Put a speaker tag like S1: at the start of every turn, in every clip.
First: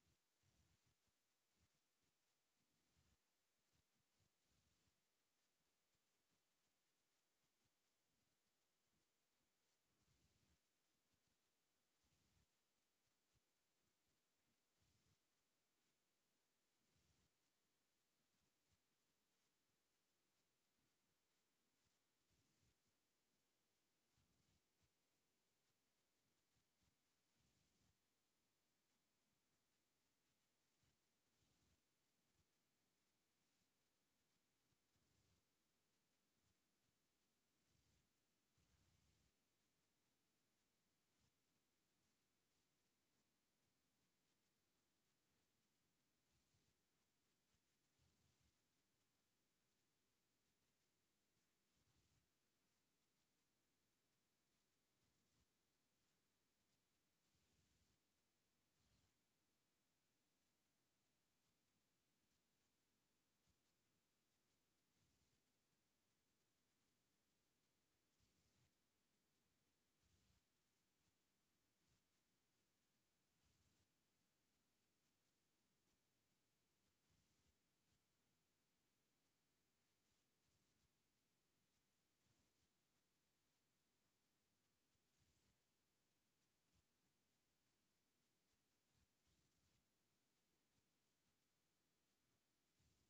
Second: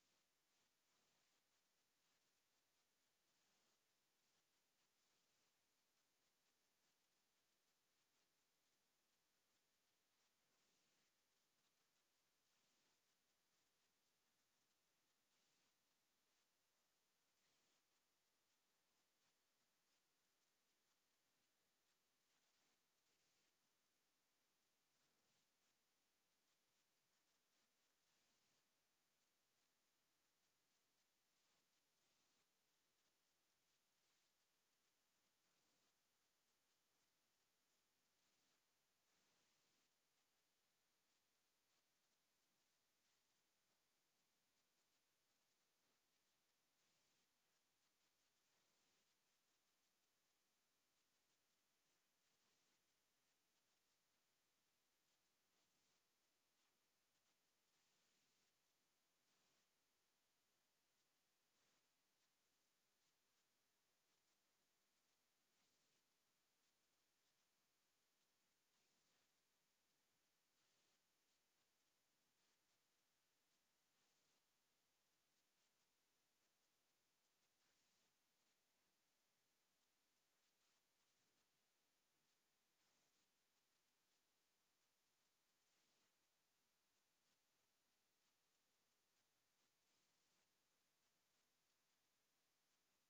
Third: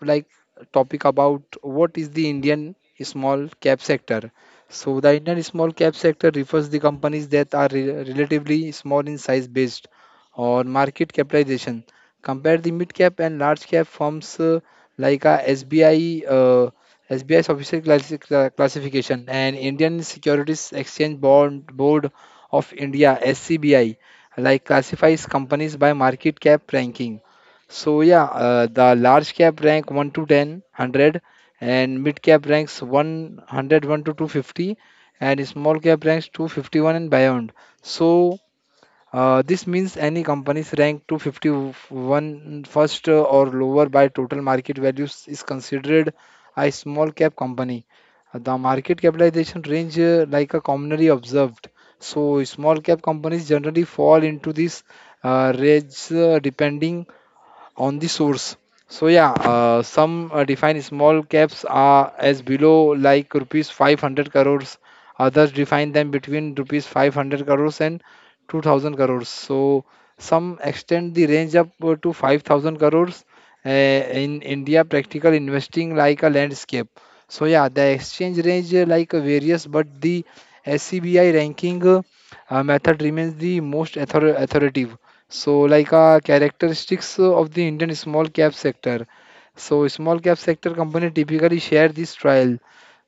S1: like topic about what is the Indian small cap sector. So, the Indian small cap sector refers the companies that are relatively small in size based on market capitalization. Compare the mid cap and large cap firms, like SBI. SBI's official classification and Indian Securities Exchange Bond Board of India (SCBI) like classifies companies by market cap ranking. So yeah, the large cap rank 1 to 10, 100, and mid cap ranks 101 to 250 and small cap ranks 251 and beyond. So, this means any company's rank 251 first or lower by total market values is considered a small cap company. The market capitalization range, like a commonly observed, so small cap companies generally fall into this range depending on the source. So yeah, some define small caps are as below like rupees 500 crores. Others define them between rupees 500 crores and 2000 crores. So some extend the range up to 5000 crores. In India, practical investing like a landscape. So yeah, the exchange range, like various, but the SCBI ranking method remains the most authoritative. So, like characteristics of the Indian small cap sector. So, small cap sector company typically share this trial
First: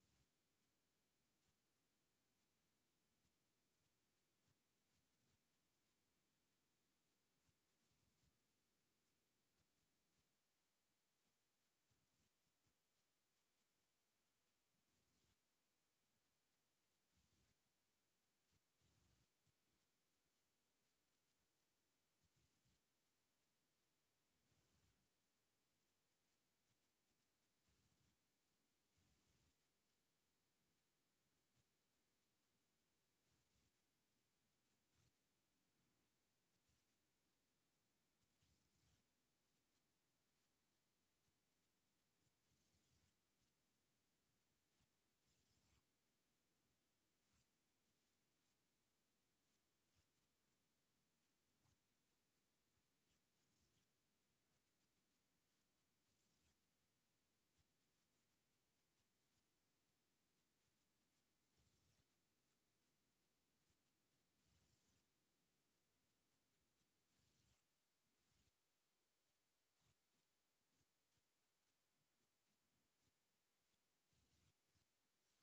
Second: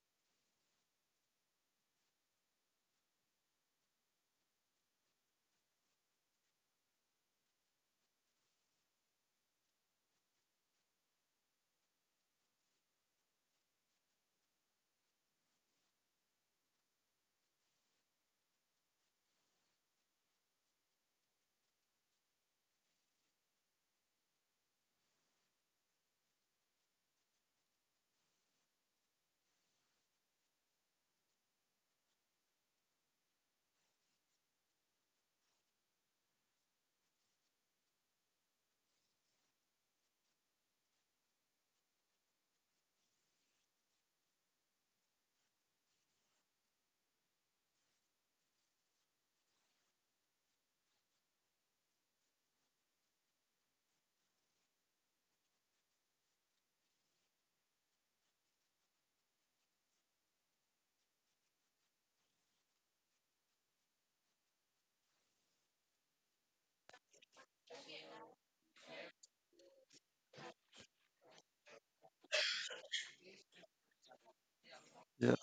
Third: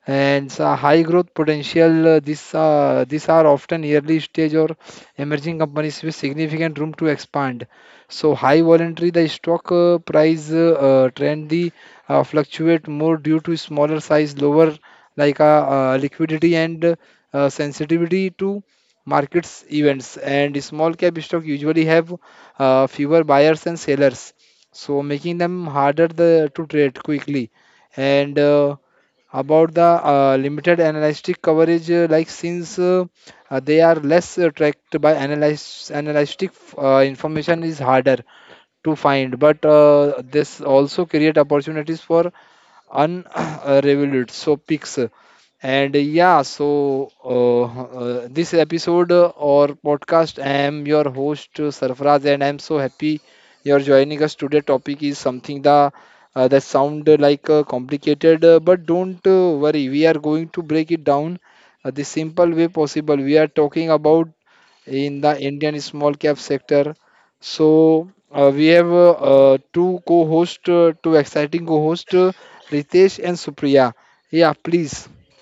S1: and so high growth potential. This These are often early stage or emerging companies with significant room to expand. So high volatility, the stock price trend the fluctuate more due to smaller size, lower liquidity and sensitivity to markets events. And small cap stock usually have fewer buyers and sellers, so making them harder to trade quickly and about the limited analytic coverage, like since they are less tracked by analyst analytic information is harder to find, but this also create opportunities for unrevealed so pics. And yeah, so this episode, or podcast, I am your host, Sarfraz, and I'm so happy you're joining us today. Topic is something the that sound like complicated, but don't worry, we are going to break it down the simple way possible. We are talking about in the Indian small cap sector. So we have two exciting co-host, Ritesh and Supriya. Yeah, please.
S2: Yeah,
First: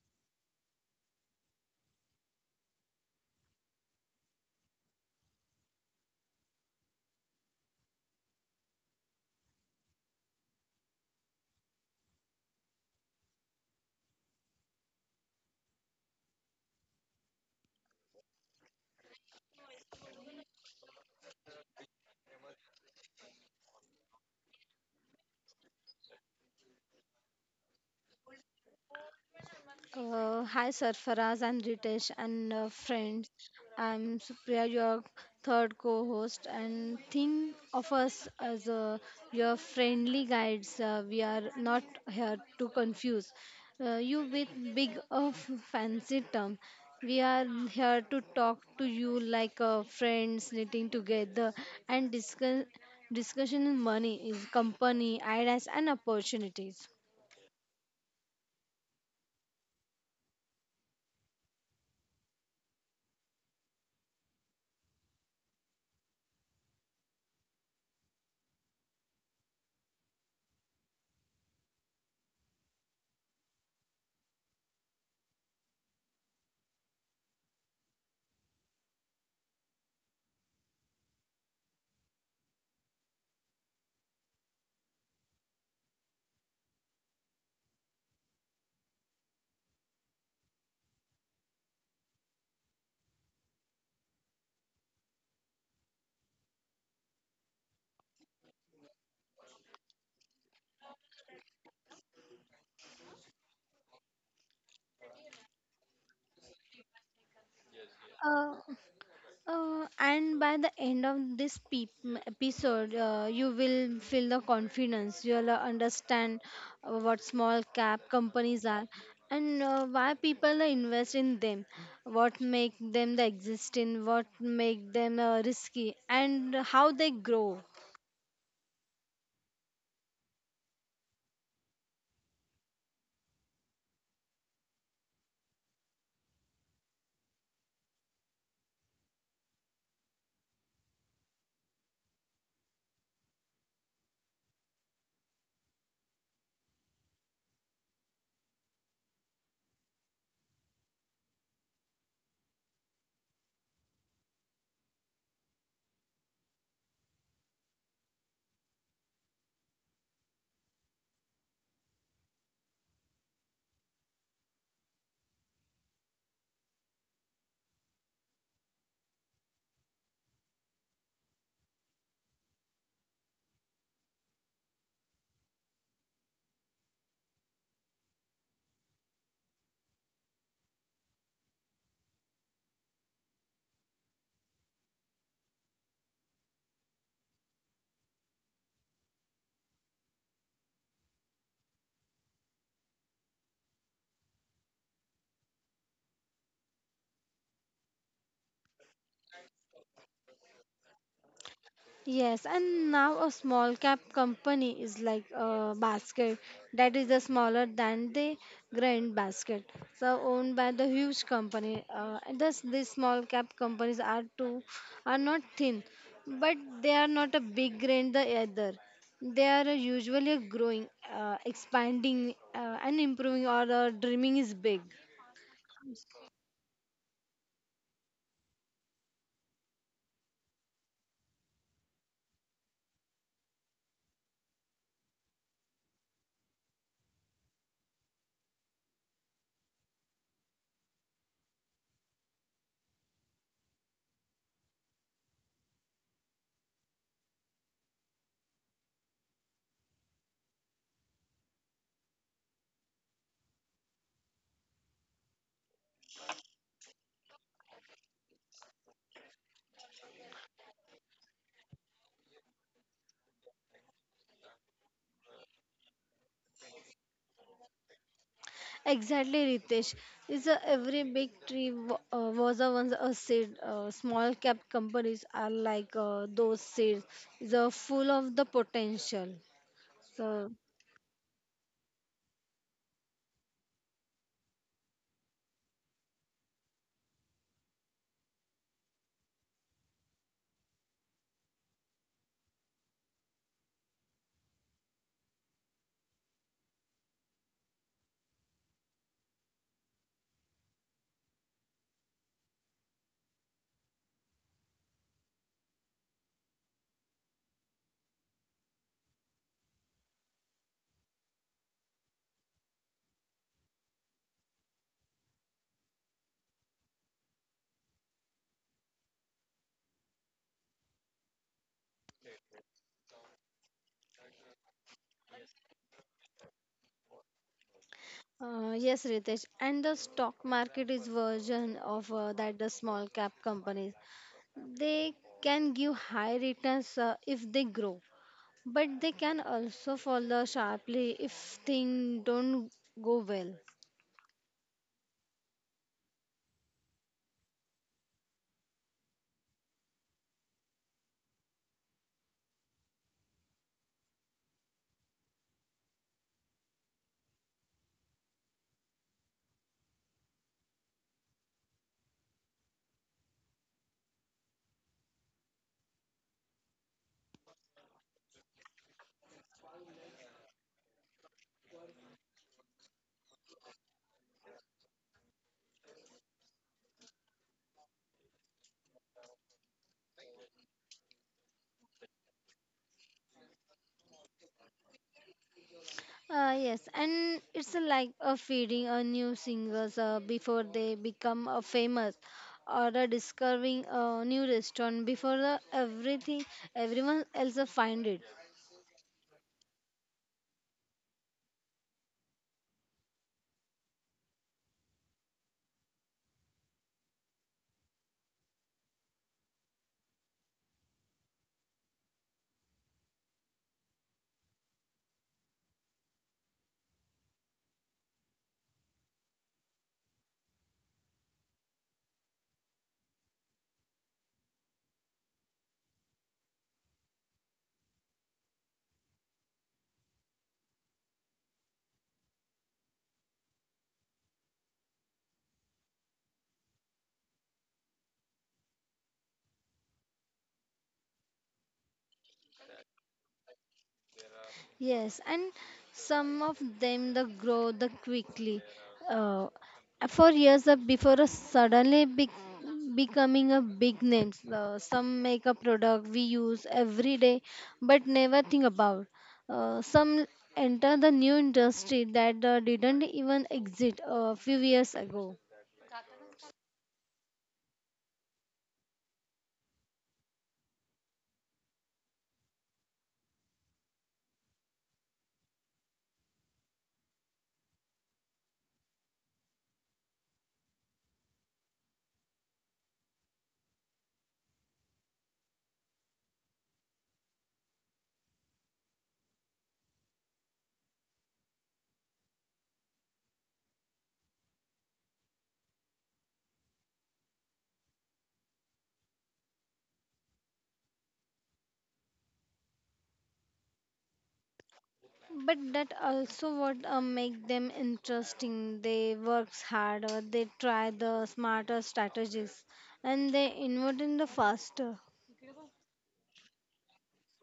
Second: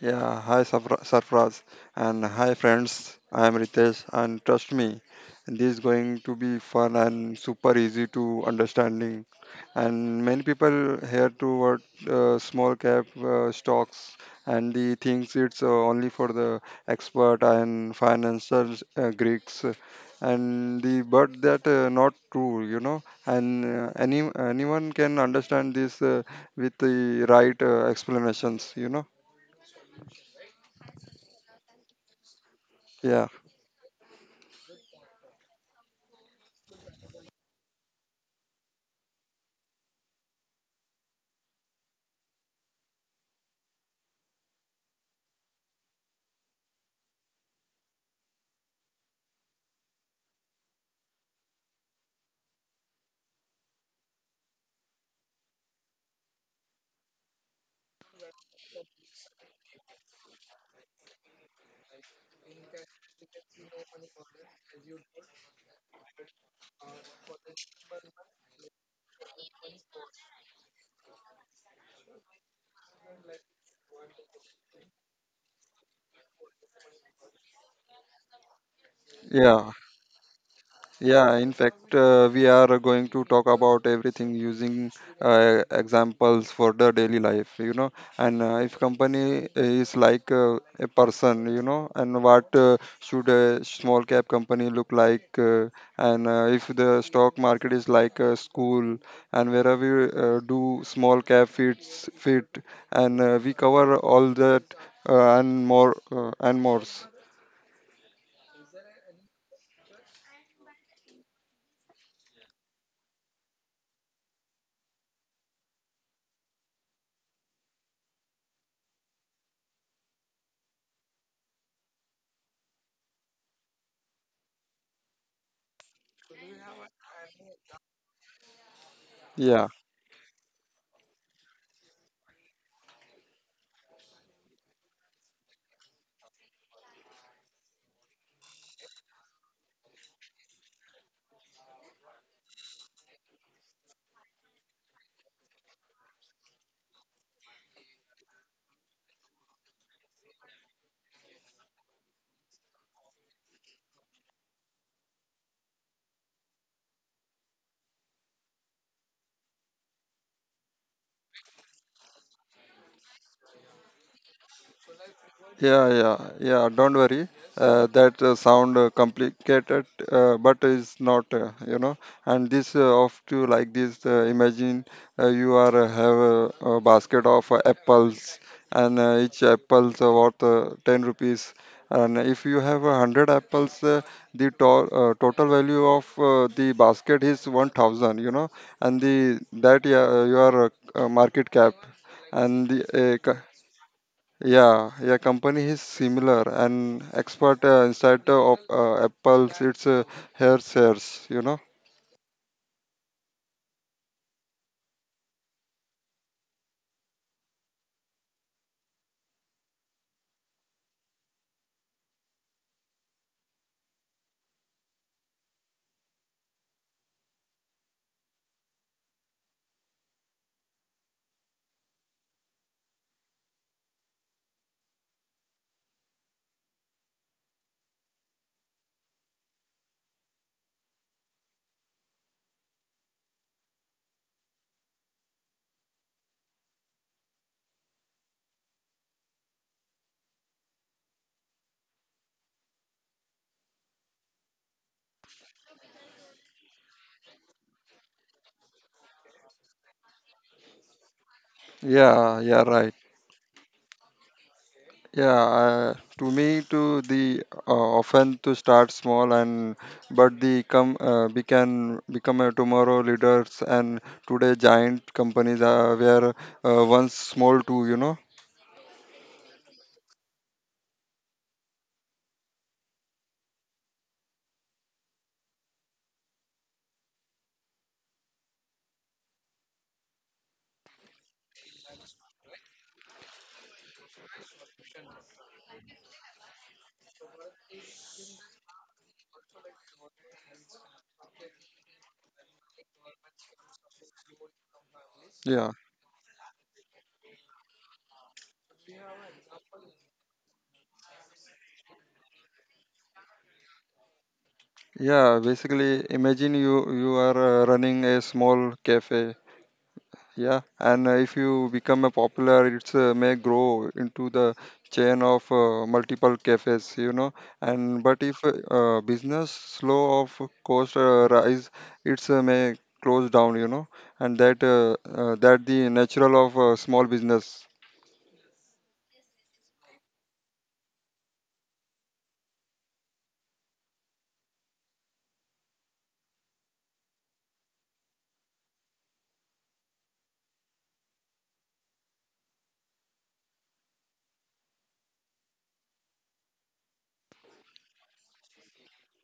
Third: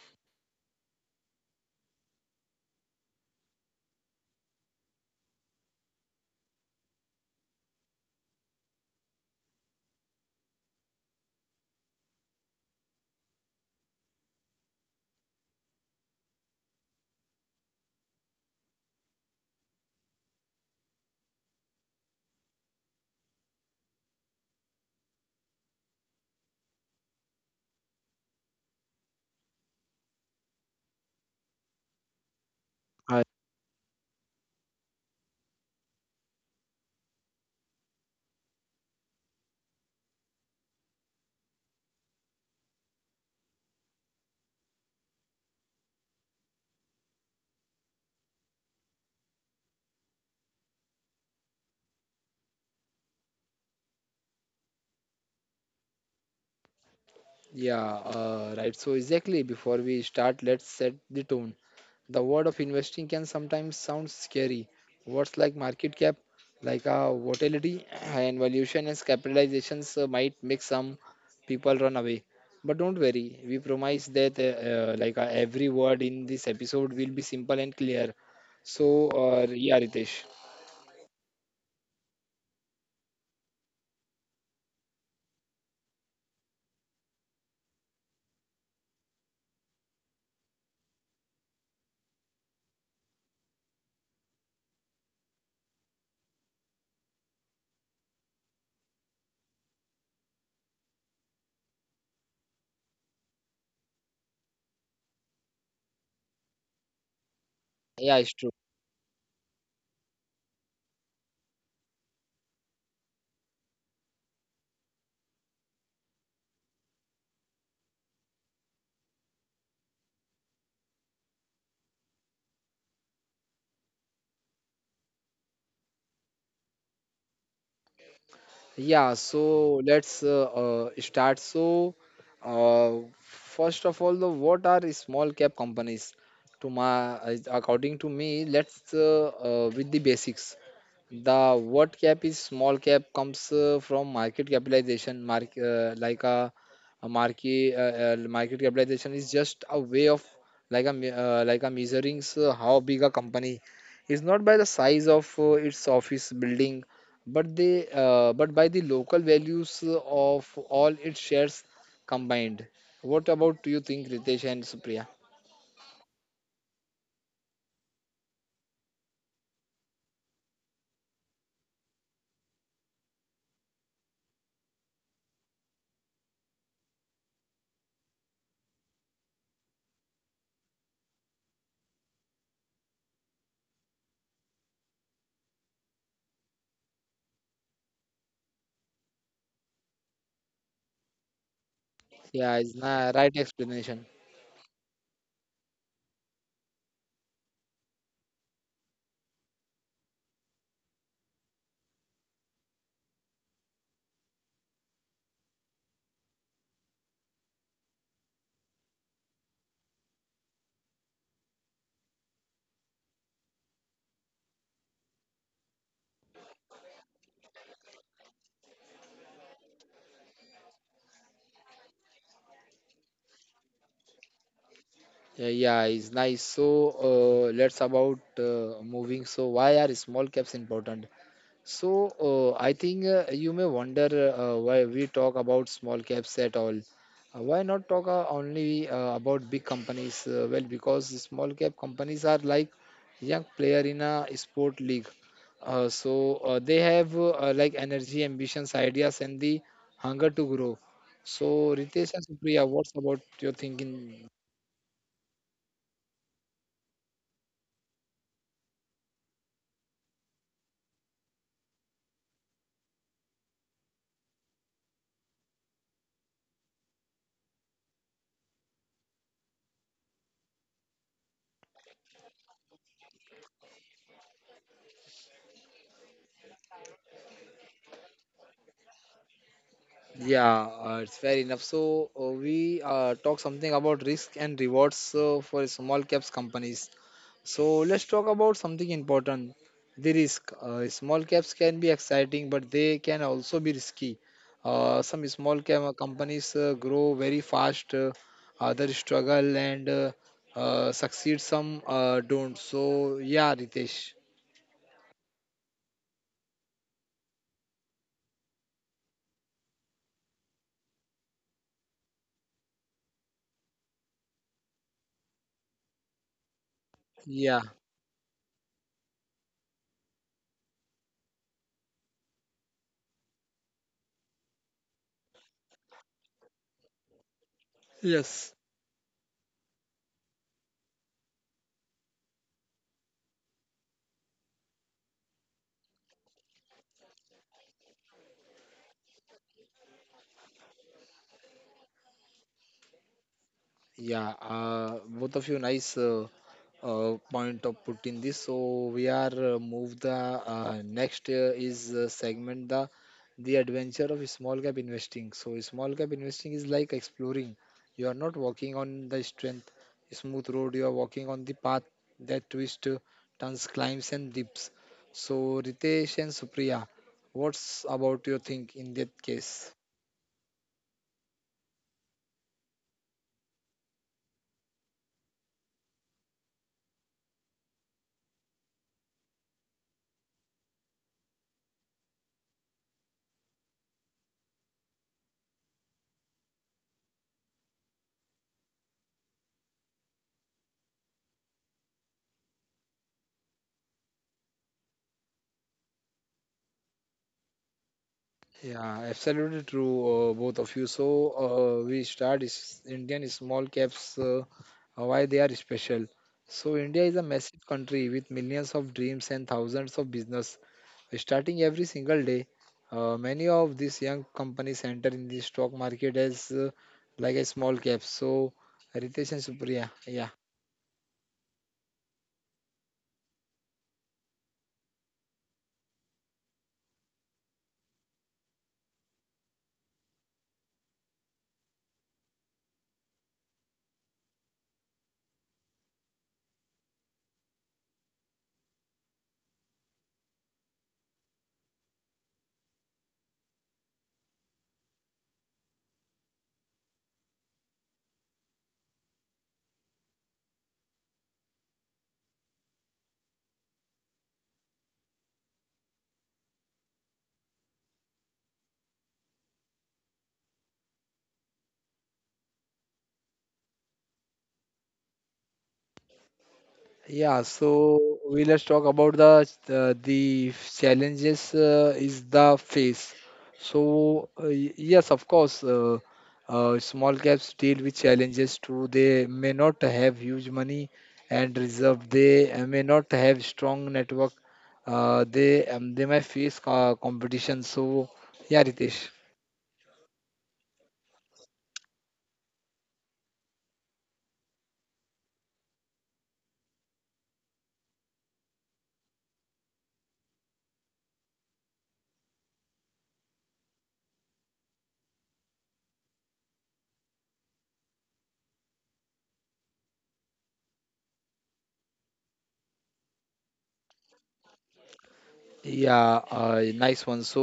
S2: yeah. Hi, Sarfraz, and hi, friends. I am Ritesh, and trust me, this is going to be fun and super easy to understanding. And many people here toward small cap stocks, and the things it's only for the expert and financial Greeks. And the but that not true. And anyone can understand this with the right explanations
S3: Hi Sarfaraz, I'm Ritesh and
S1: Hi.
S2: Yeah,
S3: friends. I'm Supriya, your third co-host, and think of us as your friendly guides. We are not here to confuse you with big of fancy term. We are here to talk to you like friends knitting together and discuss discussion in money is company ideas and opportunities.
S1: Yeah, right. So exactly before we start, let's set the tone. The word of investing can sometimes sound scary. Words like market cap, like volatility and valuation and capitalizations might make some people run away. But don't worry, we promise that like every word in this episode will be simple and clear. So,
S2: yeah,
S1: yeah, Ritesh,
S2: yeah. In fact, we are going to talk about everything using examples for the daily life. And if company is like a person, and what should a small cap company look like, and if the stock market is like a school, and wherever we do small cap fit, and we cover all that and more and more.
S1: yeah, it's true.
S3: And by the end of this episode, you will feel the confidence. You'll understand what small cap companies are, and why people invest in them, what make them the exist in, what make them risky, and how they grow.
S1: Yeah, so
S2: Yeah.
S1: let's start. So, uh, first of all, the what are the small cap companies? To my, according to me, let's with the basics. The What cap is small cap comes from market capitalization. Mark like a market Market capitalization is just a way of like a me- like a measuring so how big a company is, not by the size of its office building, but by the local values of all its shares combined. What about you think, Ritesh and Supriya?
S2: Yeah, yeah, yeah. Don't worry. That sound complicated, but it's not. And this of to like this. Imagine you are have a basket of apples, and each apples worth 10 rupees. And if you have 100 apples, the total value of the basket is 1,000. And the that yeah, your market cap
S1: Yeah,
S2: and
S1: it's
S2: the
S1: not right explanation.
S2: yeah, yeah, company is similar and expert inside of Apple's it's hair shares.
S3: Yes, and now a small cap company is like a basket that is the smaller than the grand basket. So owned by the huge company. And thus these small cap companies are too are not thin, but they are not a big grand the either. They are usually growing, expanding, and improving, or dreaming is big.
S1: Yeah, it's nice. So let's about moving. So why are small caps important? So I think you may wonder why we talk about small caps at all. Why not talk only about big companies? Well, because small cap companies are like young player in a sport league. So they have like energy, ambitions, ideas, and the hunger to grow. So, Ritesh and
S2: Yeah, yeah,
S1: Supriya, what's
S2: right.
S1: about your thinking?
S2: Yeah, to me, to the often to start small and but the come we can become a tomorrow leaders and today giant companies are where once small too.
S3: Exactly, Ritesh. It's a, every big tree was a once a seed. Small cap companies are like those seeds. It's a full of the potential. So
S1: Yeah, it's fair enough. So we talk something about risk and rewards for small caps companies. So let's talk about something important, the risk. Small caps can be exciting, but they can also be risky. Some small
S2: Yeah,
S1: cap companies grow very fast, others struggle and succeed, some don't. So yeah, Ritesh.
S2: yeah. Basically, imagine you are running a small cafe. Yeah, and if you become a popular, it's may grow into the chain of multiple cafes.
S1: Yeah.
S2: And but if business slow of cost rise, it's may close down. And that that the natural of small business.
S1: Yes.
S3: yes, Ritesh. And the stock market is version of that the small cap companies. They can give high returns if they grow, but they can also fall sharply if things don't go well.
S1: Yeah, both of you nice point of putting this. So we are move the next is segment the adventure of small cap investing. So small cap investing is like exploring. You are not walking on the strength smooth road. You are walking on the path that twists, turns, climbs and dips. So, Ritesh and Supriya, what's about your think in that case?
S3: Yes, and it's a like a feeding a new singers before they become famous, or a discovering a new restaurant before the everything everyone else find it.
S1: Yeah, absolutely true, both of you. So, we start is Indian small caps, why they are special. So, India is a massive country with millions of dreams and thousands of business starting every single day. Many of these young companies enter in the stock market as like a small cap. So, Ritesh and Supriya, yeah.
S3: Yes, and some of them the grow the quickly. Uh, for years before suddenly becoming a big names. Some make a product we use every day but never think about. Some enter the new industry that didn't even exist a few years ago.
S1: Yeah, so we let's talk about the challenges is the face. So, yes, of course, small caps deal with challenges too. They may not have huge money and reserve. They may not have strong network. They may face competition. So yeah, Ritesh.
S3: But that also what make them interesting. They works harder, they try the smarter strategies, and they innovate in the faster.
S1: Yeah, nice one. So